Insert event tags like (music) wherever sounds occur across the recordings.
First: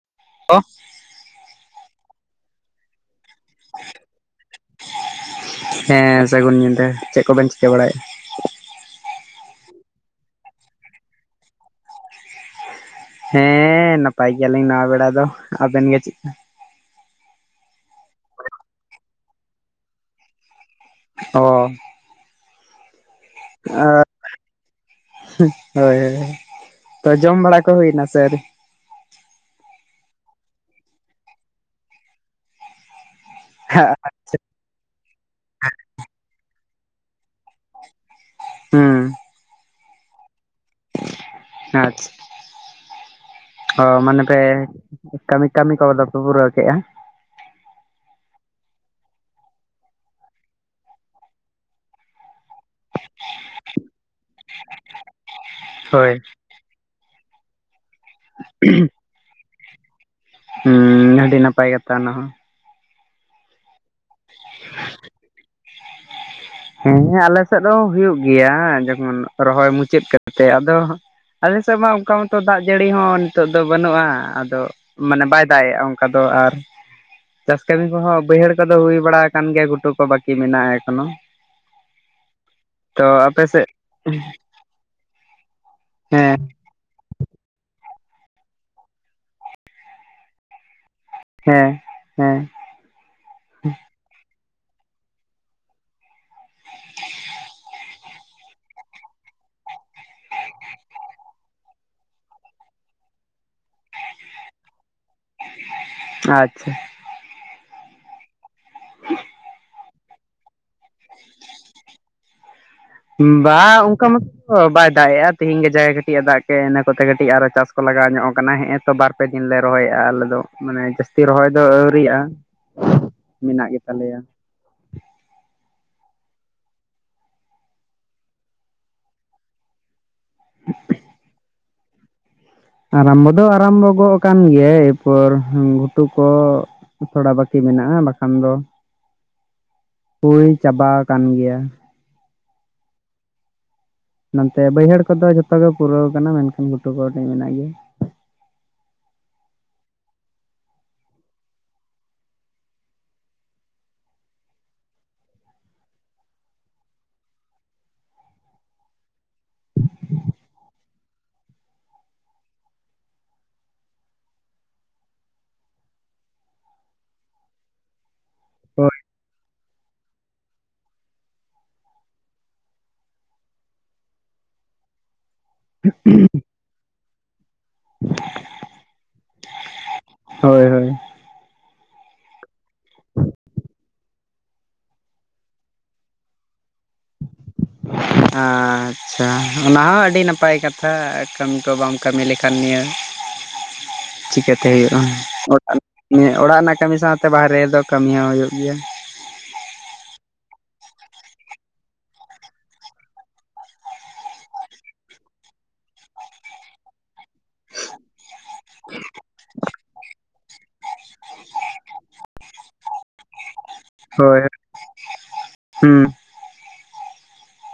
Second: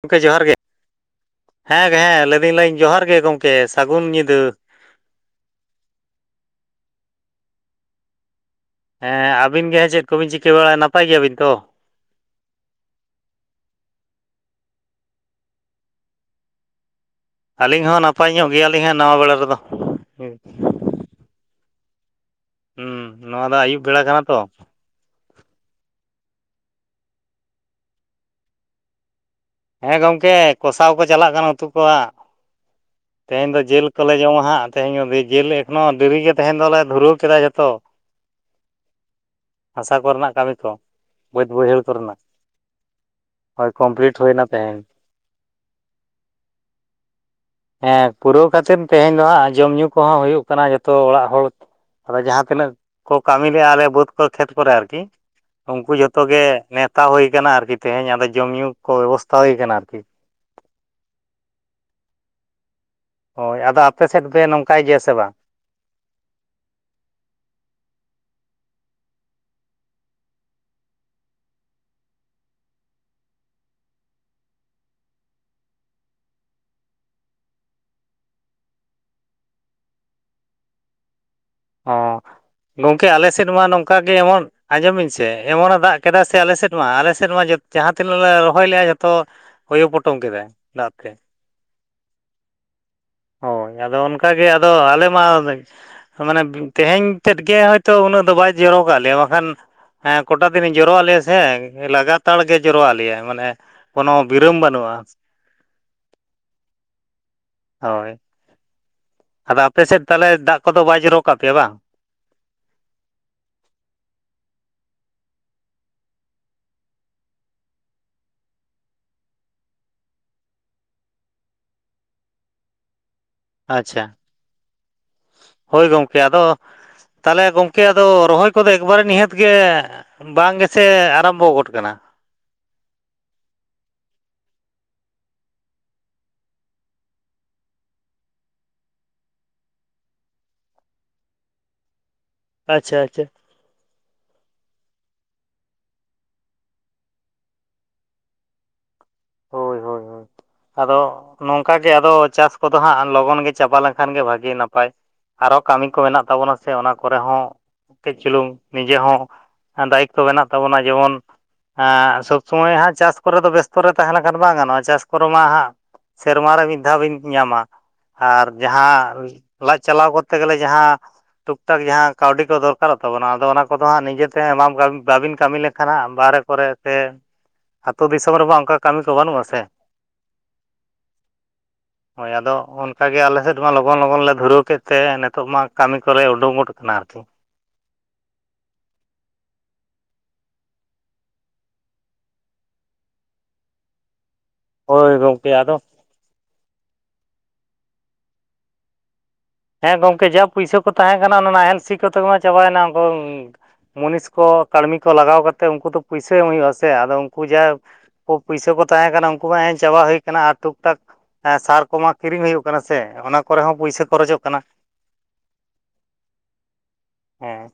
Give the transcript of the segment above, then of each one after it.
ᱜᱚᱢᱠᱮ ᱡᱚᱦᱟᱨ ᱜᱮ ᱦᱮᱸ ᱜᱮ ᱦᱮᱸ ᱞᱟᱹᱭ ᱫᱤᱧ ᱞᱟᱭ ᱡᱚᱦᱟᱨ ᱜᱮ ᱜᱚᱢᱠᱮ ᱥᱟᱹᱜᱩᱱ ᱧᱤᱫᱟᱹ᱾ ᱦᱮᱸ ᱥᱟᱹᱜᱩᱱ ᱧᱤᱫᱟᱹ ᱪᱮᱫ ᱠᱚᱵᱮᱱ ᱪᱤᱠᱟᱹ ᱵᱟᱲᱟᱭᱮᱫᱟ᱾ ᱦᱮᱸ ᱟᱹᱵᱤᱱ ᱜᱮ ᱦᱟᱜ ᱪᱮᱫ ᱠᱚᱵᱤᱱ ᱪᱤᱠᱟᱹ ᱵᱟᱲᱟᱭᱟ ᱱᱟᱯᱟᱭ ᱜᱮᱭᱟᱵᱤᱱ ᱛᱚ? ᱦᱮᱸ ᱱᱟᱯᱟᱭ ᱜᱮᱭᱟᱞᱤᱧ ᱱᱟᱣᱟ ᱵᱮᱲᱟ ᱫᱚ ᱟᱵᱮᱱ ᱜᱮ ᱪᱮᱫᱠᱟ? ᱟᱹᱞᱤᱧ ᱦᱚᱸ ᱱᱟᱯᱟᱭ ᱧᱚᱜ ᱜᱮᱭᱟᱞᱤᱧ ᱦᱟᱹᱜ ᱱᱟᱣᱟ ᱵᱮᱲᱟ ᱨᱮᱫᱚ᱾ (unintelligible) ᱜ (inaudible) ᱦᱩᱸ ᱱᱚᱣᱟ ᱫᱚ ᱟᱹᱭᱩᱵ ᱵᱮᱲᱟ ᱠᱟᱱᱟ ᱛᱚ᱾ ᱦᱳᱭ ᱦᱳᱭ ᱛᱚ ᱡᱚᱢ ᱵᱟᱲᱟ ᱠᱚ ᱦᱩᱭᱱᱟ ᱥᱮ ᱟᱣᱨᱤ᱾ ᱦᱮᱸ ᱜᱚᱢᱠᱮ ᱠᱚᱥᱟᱣ ᱠᱚ ᱪᱟᱞᱟᱜ ᱠᱟᱱᱟ ᱩᱛᱩ ᱠᱚᱣᱟᱜ ᱛᱮᱦᱮᱧ ᱫᱚ ᱡᱮᱞ ᱠᱚᱞᱮ ᱡᱚᱢᱟ ᱦᱟᱸᱜ᱾ ᱛᱮᱦᱮᱧᱫᱤ ᱡᱤᱞ (unintelligible) ᱮᱠᱷᱚᱱᱳ ᱰᱮᱨᱤᱜ ᱜᱮ ᱛᱮᱦᱮᱧ ᱫᱚᱞᱮ ᱫᱷᱩᱨᱟᱹᱣ ᱠᱮᱫᱟ ᱡᱚᱛᱚ᱾ ᱦᱩᱸ᱾ ᱦᱟᱥᱟ ᱠᱚᱨᱮᱱᱟᱜ ᱠᱟᱹᱢᱤ ᱠᱚ ᱵᱟᱹᱫᱽ ᱵᱟᱹᱭᱦᱟᱹᱲ ᱟᱪᱪᱷᱟ ᱠᱚᱨᱮᱱᱟᱜ ᱦᱳᱭ ᱚ ᱠᱚᱢᱯᱞᱤᱴ ᱢᱟᱱᱮ ᱯᱮ ᱦᱩᱭᱱᱟ᱾ ᱛᱮᱦᱮᱧ ᱠᱟᱹᱢᱤ ᱠᱟᱹᱢᱤ ᱠᱚᱫᱚ ᱠᱚ ᱯᱩᱨᱟᱹᱣ ᱠᱮᱫᱟ᱾ ᱦᱮᱸ ᱯᱩᱨᱟᱹᱣ ᱠᱟᱛᱮᱫ ᱛᱮᱦᱮᱧ ᱫᱚ ᱦᱟᱸᱜ ᱡᱚᱢᱼ ᱧᱩ ᱠᱚᱦᱚᱸ ᱦᱩᱭᱩᱜ ᱠᱟᱱᱟ ᱡᱚᱛᱚ ᱚᱲᱟᱜ ᱦᱚᱲ᱾ ᱟᱫᱚ ᱡᱟᱦᱟᱸ ᱛᱤᱱᱟᱹᱜ ᱠᱚ ᱠᱟᱹᱢᱤ ᱞᱮᱜᱼᱟ ᱟᱞᱮ ᱵᱟᱹᱫᱽ ᱠᱚ ᱠᱷᱮᱛ ᱠᱚᱨᱮ ᱟᱨᱠᱤ᱾ ᱩᱱᱠᱩ ᱦᱳᱭ ᱡᱷᱚᱛᱚ ᱜᱮ ᱱᱮᱣᱛᱟ ᱦᱩᱭ ᱠᱟᱱᱟ ᱟᱨᱠᱤ ᱛᱮᱦᱮᱧ ᱟᱫᱚ ᱡᱚᱢ ᱧᱩᱩ ᱠᱚ ᱵᱮᱵᱚᱥᱛᱷᱟ ᱦᱩᱭ ᱠᱟᱱᱟ ᱟᱨᱠᱤ᱾ ᱦᱩᱸ ᱟᱹᱰᱤ ᱱᱟᱯᱟᱭ ᱠᱟᱛᱷᱟ ᱚᱱᱟᱦᱚᱸ᱾ ᱦᱳᱭ ᱟᱫᱚ ᱟᱯᱮ ᱥᱮᱫ ᱜᱮ ᱱᱚᱝᱠᱟᱭ ᱜᱮᱭᱟ ᱥᱮ ᱵᱟᱝ? ᱦᱮᱸ ᱟᱞᱮ ᱥᱮᱫ ᱫᱚ ᱦᱩᱭᱩᱜ ᱜᱮᱭᱟ ᱡᱮᱢᱚᱱ ᱨᱚᱦᱚᱭ ᱢᱩᱪᱟᱹᱫ ᱠᱟᱛᱮ ᱟᱫᱚᱼᱼ ᱟᱞᱮ ᱥᱮᱫ ᱢᱟ ᱚᱱᱠᱟ ᱢᱚᱛᱚ ᱫᱟᱜ ᱡᱟᱹᱲᱤ ᱦᱚᱸ ᱱᱤᱛᱚᱜ ᱫᱚ ᱵᱟᱹᱱᱩᱜᱼᱟ, ᱟᱫᱚ ᱢᱟᱱᱮ ᱵᱟᱭ ᱫᱟᱜ ᱮᱜᱼᱟ ᱚᱱᱠᱟ ᱫᱚ ᱟᱨ ᱾ ᱪᱟᱥ ᱠᱟᱹᱢᱤ ᱠᱚᱦᱚᱸ ᱵᱟᱹᱭᱦᱟᱹᱲ ᱠᱚᱫᱚ ᱦᱩᱭ ᱵᱟᱲᱟ ᱟᱠᱟᱱ ᱜᱮᱭᱟ ᱜᱷᱩᱴᱩ ᱠᱚ ᱵᱟᱹᱠᱤ ᱢᱮᱱᱟᱜᱼᱟ ᱮᱠᱷᱚᱱᱳ ᱾ ᱚᱻ ᱜᱚᱝᱠᱮ ᱟᱞᱮ ᱥᱮᱫ ᱢᱟ ᱱᱚᱝᱠᱟ ᱜᱮ ᱮᱢᱚᱱ ᱟᱸᱡᱚᱢ ᱵᱤᱱ ᱥᱮ ᱮᱢᱚᱱᱮ ᱫᱟᱜ ᱠᱮᱫᱟ ᱥᱮ ᱦᱮᱸ ᱟᱞᱮ ᱥᱮᱫ ᱱᱚᱣᱟ ᱟᱞᱮ ᱥᱮᱫ ᱢᱟ ᱡᱟᱦᱟᱸ ᱛᱤᱱᱟᱹᱜ ᱞᱮ ᱨᱚᱦᱚᱭ ᱞᱮᱼᱟ ᱡᱷᱚᱛᱚ ᱳᱭᱳ ᱯᱚᱴᱚᱢ ᱠᱮᱫᱟ ᱫᱟᱜ ᱛᱮ᱾ ᱦᱮᱸ ᱦᱮᱸ ᱾ ᱦᱳᱭ ᱟᱫᱚ ᱚᱱᱠᱟᱜᱮ ᱟᱫᱚ ᱟᱞᱮ ᱢᱟ ᱢᱟᱱᱮ ᱛᱮᱹᱦᱮᱧ ᱛᱮᱫ ᱜᱮ ᱦᱚᱭᱛᱳ ᱩᱱᱟᱹᱜ ᱫᱚ ᱵᱟᱭ ᱡᱚᱨᱚ ᱠᱟᱜ ᱞᱮᱭᱟ ᱵᱟᱝᱠᱷᱟᱱ ᱦᱮᱸ ᱠᱚᱴᱟ ᱫᱤᱱ ᱡᱚᱨᱚ ᱞᱮᱭᱟ ᱥᱮ ᱞᱟᱜᱟᱛᱟᱨ ᱜᱮ ᱡᱚᱨᱚ ᱟᱜ ᱞᱮᱭᱟ ᱢᱟᱱᱮ ᱠᱳᱱᱳ ᱵᱤᱨᱚᱢ ᱵᱟᱹᱱᱩᱜᱼᱟ ᱾ ᱟᱪᱪᱷᱟ ᱾ ᱦᱳᱭ ᱾ ᱟᱫᱚ ᱟᱯᱮ ᱥᱮᱫ ᱛᱟᱦᱚᱞᱮ ᱫᱟᱜ ᱠᱚᱫᱚ ᱵᱟᱭ ᱡᱚᱨᱚ ᱠᱟᱜ ᱯᱮᱭᱟ ᱵᱟᱝ? ᱵᱟᱝ ᱚᱱᱠᱟ ᱢᱟ ᱚ ᱵᱟᱭ ᱫᱟᱜ ᱮᱼᱟ ᱛᱤᱦᱤᱧ ᱜᱮ ᱡᱟ ᱠᱟᱹᱴᱤᱡ ᱮ ᱫᱟᱜ ᱠᱮᱜ ᱤᱱᱟ ᱠᱚᱛᱮ ᱠᱟᱹᱴᱤᱡ ᱟᱨᱚ ᱪᱟᱥ ᱠᱚ ᱞᱟᱜᱟᱣ ᱧᱚᱜ ᱠᱟᱱᱟ ᱦᱮᱸ ᱛᱚ ᱵᱟᱨ ᱵᱟᱨ ᱯᱮ ᱫᱤᱱ ᱞᱮ ᱨᱚᱦᱚᱭᱮᱫᱼᱟ ᱟᱞᱮ ᱫᱚ ᱢᱟᱱᱮ ᱡᱟᱹᱥᱛᱤ ᱨᱚᱦᱚᱭ ᱫᱚ ᱟᱹᱣᱨᱤᱭᱟᱜᱼᱟ᱾ ᱢᱮᱱᱟᱜ ᱟᱪᱪᱷᱟ, ᱜᱮᱛᱟᱞᱮᱭᱟ ᱦᱳᱭ ᱜᱚᱝᱠᱮ ᱟᱫᱚ ᱛᱟᱦᱚᱞᱮ ᱜᱚᱝᱠᱮ ᱟᱫᱚ ᱨᱚᱦᱚᱭ ᱠᱚᱫᱚ ᱮᱠᱵᱟᱨᱮ ᱱᱤᱦᱟᱹᱛ ᱜᱮ ᱵᱟᱝ ᱜᱮᱥᱮ ᱟᱨᱟᱢᱵᱚ ᱜᱚᱫ ᱠᱟᱱᱟ? ᱟᱨᱟᱢᱵᱚ ᱫᱚ ᱟᱨᱟᱢᱵᱚ ᱜᱚᱜ ᱟᱠᱟᱱ ᱜᱮᱭᱟ ᱮᱨᱯᱚᱨ ᱜᱷᱩᱴᱩ ᱠᱚ ᱛᱷᱚᱲᱟ ᱵᱟᱹᱠᱤ ᱢᱮᱱᱟᱜᱼᱟ ᱵᱟᱠᱷᱟᱱ ᱫᱚ ᱦᱩᱭ ᱪᱟᱵᱟ ᱟᱠᱟᱱ ᱜᱮᱭᱟ ᱾ ᱟᱪᱪᱷᱟ ᱟᱪᱪᱷᱟ ᱾ ᱱᱚᱛᱮ ᱵᱟᱹᱭᱦᱟᱹᱲ ᱠᱚᱫᱚ ᱡᱷᱚᱛᱚ ᱜᱮ ᱯᱩᱨᱟᱹᱣ ᱠᱟᱱᱟ ᱢᱮᱱᱠᱷᱟᱱ ᱜᱷᱩᱴᱩ ᱠᱚ ᱠᱟᱴᱤᱡ ᱢᱮᱱᱟᱜ ᱜᱮᱭᱟ᱾ ᱦᱳᱭ ᱦᱳᱭ ᱦᱳᱭ ᱾ ᱟᱫᱚ ᱱᱚᱝᱠᱟ ᱜᱮ ᱟᱫᱚ ᱪᱟᱥ ᱠᱚᱫᱚ ᱦᱟᱸᱜ ᱞᱚᱜᱚᱱ ᱜᱮ ᱪᱟᱵᱟ ᱞᱮᱱᱠᱷᱟᱱ ᱜᱮ ᱵᱷᱟᱜᱤ ᱱᱟᱯᱟᱭ ᱟᱨᱚ ᱠᱟᱹᱢᱤ ᱠᱚ ᱢᱮᱱᱟᱜ ᱛᱟᱵᱚᱱᱟ ᱥᱮ ᱚᱱᱟ ᱠᱚᱨᱮ ᱦᱚᱸ ᱠᱟᱹᱡ ᱪᱩᱞᱩᱝ ᱱᱤᱡᱮ ᱦᱚᱸ ᱫᱟᱭᱤᱛᱛᱚ ᱢᱮᱱᱟᱜ ᱛᱟᱵᱚᱱᱟ ᱡᱮᱢᱚᱱ ᱮᱻ ᱥᱚᱵ ᱥᱚᱢᱚᱭ ᱦᱟᱸᱜ ᱪᱟᱥ ᱠᱚᱨᱮ ᱫᱚ ᱵᱮᱥᱛᱚ ᱨᱮ ᱛᱟᱦᱮᱸ ᱞᱮᱱᱠᱷᱟᱱ ᱵᱟᱝ ᱜᱟᱱᱚᱜᱼᱟ ᱪᱟᱥ ᱠᱚᱨᱮ ᱢᱟ ᱦᱟᱸᱜ ᱥᱮᱨᱢᱟ ᱨᱮ ᱢᱤᱫ ᱫᱷᱟᱣ ᱵᱤᱱ ᱧᱟᱢᱟ ᱟᱨ ᱛᱚ ᱡᱟᱦᱟᱸ ᱞᱟᱡ ᱪᱟᱞᱟᱣ ᱠᱚᱨᱛᱮ ᱜᱮᱞᱮ ᱡᱟᱦᱟᱸ ᱴᱩᱠ ᱴᱟᱠ ᱡᱟᱦᱟᱸ ᱠᱟᱹᱣᱰᱤ ᱠᱚ ᱫᱚᱨᱠᱟᱨᱚᱜ ᱛᱟᱵᱚᱱᱟ ᱟᱫᱚ ᱚᱱᱟ ᱠᱚᱫᱚ ᱦᱟᱸᱜ ᱱᱤᱡᱮᱛᱮ ᱮᱢᱟᱢ ᱵᱟᱵᱤᱱ ᱠᱟᱹᱢᱤ ᱞᱮᱠᱷᱟᱱ ᱠᱷᱟᱱ ᱦᱟᱸᱜ ᱵᱟᱨᱦᱨᱮ ᱠᱚᱨᱮ ᱥᱮ ᱟᱹᱛᱩᱳ ᱫᱤᱥᱚᱢ ᱨᱮᱢᱟ ᱚᱱᱠᱟ ᱠᱟᱹᱢᱤ ᱠᱚ ᱵᱟᱹᱱᱩᱜᱼᱟ ᱥᱮ ᱾ ᱦᱳᱭ ᱦᱳᱭ ᱾ ᱦᱳᱭ ᱟᱫᱚ ᱚᱱᱠᱟᱜᱮ ᱟᱞᱮ ᱥᱮᱫ ᱢᱟ ᱞᱚᱜᱚᱱ ᱞᱚᱜᱚᱱ ᱞᱮ ᱫᱷᱩᱨᱟᱹᱣ ᱠᱮᱫ ᱛᱮ ᱱᱤᱛᱚᱜ ᱢᱟ ᱠᱟᱹᱢᱤ ᱠᱚᱞᱮ ᱩᱰᱩᱝ ᱜᱚᱫ ᱠᱟᱱᱟ ᱟᱨᱠᱤ ᱾ (unintelligible) ᱟᱪᱪᱷᱟ ᱚᱱᱟ ᱦᱚᱸ ᱟᱹᱰᱤ ᱱᱟᱯᱟᱭ ᱠᱟᱛᱷᱟ ᱠᱟᱹᱢᱤ ᱠᱚ ᱵᱟᱢ ᱠᱟᱹᱢᱤ ᱞᱮᱠᱷᱟᱱ ᱱᱤᱭᱟᱹ (unintelligible) ᱪᱤᱠᱟᱹᱛᱮ ᱦᱚᱭᱩᱜ-ᱟ ᱦᱳᱭ ᱜᱚᱢᱠᱮ ᱟᱫᱚ (unintelligible) ᱚᱲᱟᱜ ᱨᱮᱱᱟᱜ ᱠᱟᱹᱢᱤ ᱥᱟᱶᱛᱮ ᱵᱟᱦᱨᱮ ᱨᱮᱫᱚ ᱠᱟᱹᱢᱤ ᱦᱚᱸ ᱦᱩᱭᱩᱜ ᱜᱮᱭᱟ ᱾ ᱦᱮᱸ ᱜᱚᱝᱠᱮ ᱡᱟ ᱯᱩᱭᱥᱟᱹ ᱠᱚ ᱛᱟᱦᱮᱸ ᱠᱟᱱᱟ, ᱚᱱᱟ ᱱᱟᱦᱮᱞ ᱥᱤ ᱠᱚᱛᱮ ᱜᱮ ᱢᱟ ᱪᱟᱵᱟᱭᱮᱱᱟ ᱾ ᱢᱩᱱᱤᱥ ᱠᱚ ᱠᱟᱹᱲᱢᱤ ᱠᱚ ᱞᱟᱜᱟᱣ ᱠᱟᱛᱮᱫ ᱩᱱᱠᱩ ᱫᱚ ᱯᱩᱭᱥᱟᱹ ᱮᱢ ᱦᱩᱭᱩᱜᱼᱟ ᱥᱮ ᱟᱫᱚ ᱩᱱᱠᱩ ᱡᱟ ᱯᱩᱭᱥᱟᱹ ᱠᱚ ᱛᱟᱦᱮᱸ ᱠᱟᱱᱟ ᱩᱱᱠᱩ ᱢᱟ ᱮᱡ ᱪᱟᱵᱟ ᱦᱩᱭ ᱠᱟᱱᱟ ᱟᱨ ᱴᱩᱠ ᱴᱟᱠ ᱥᱟᱨ ᱠᱚᱢᱟ ᱠᱤᱨᱤᱧ ᱦᱩᱭᱩᱜ ᱠᱟᱱᱟ ᱥᱮ, ᱚᱱᱟ ᱠᱚᱨᱮ ᱦᱚᱸ ᱯᱩᱭᱥᱟ ᱠᱷᱚᱨᱚᱪᱚᱜ ᱦᱳᱭ ᱠᱟᱱᱟ ᱦᱩᱸ ᱾ ᱦᱮᱸ,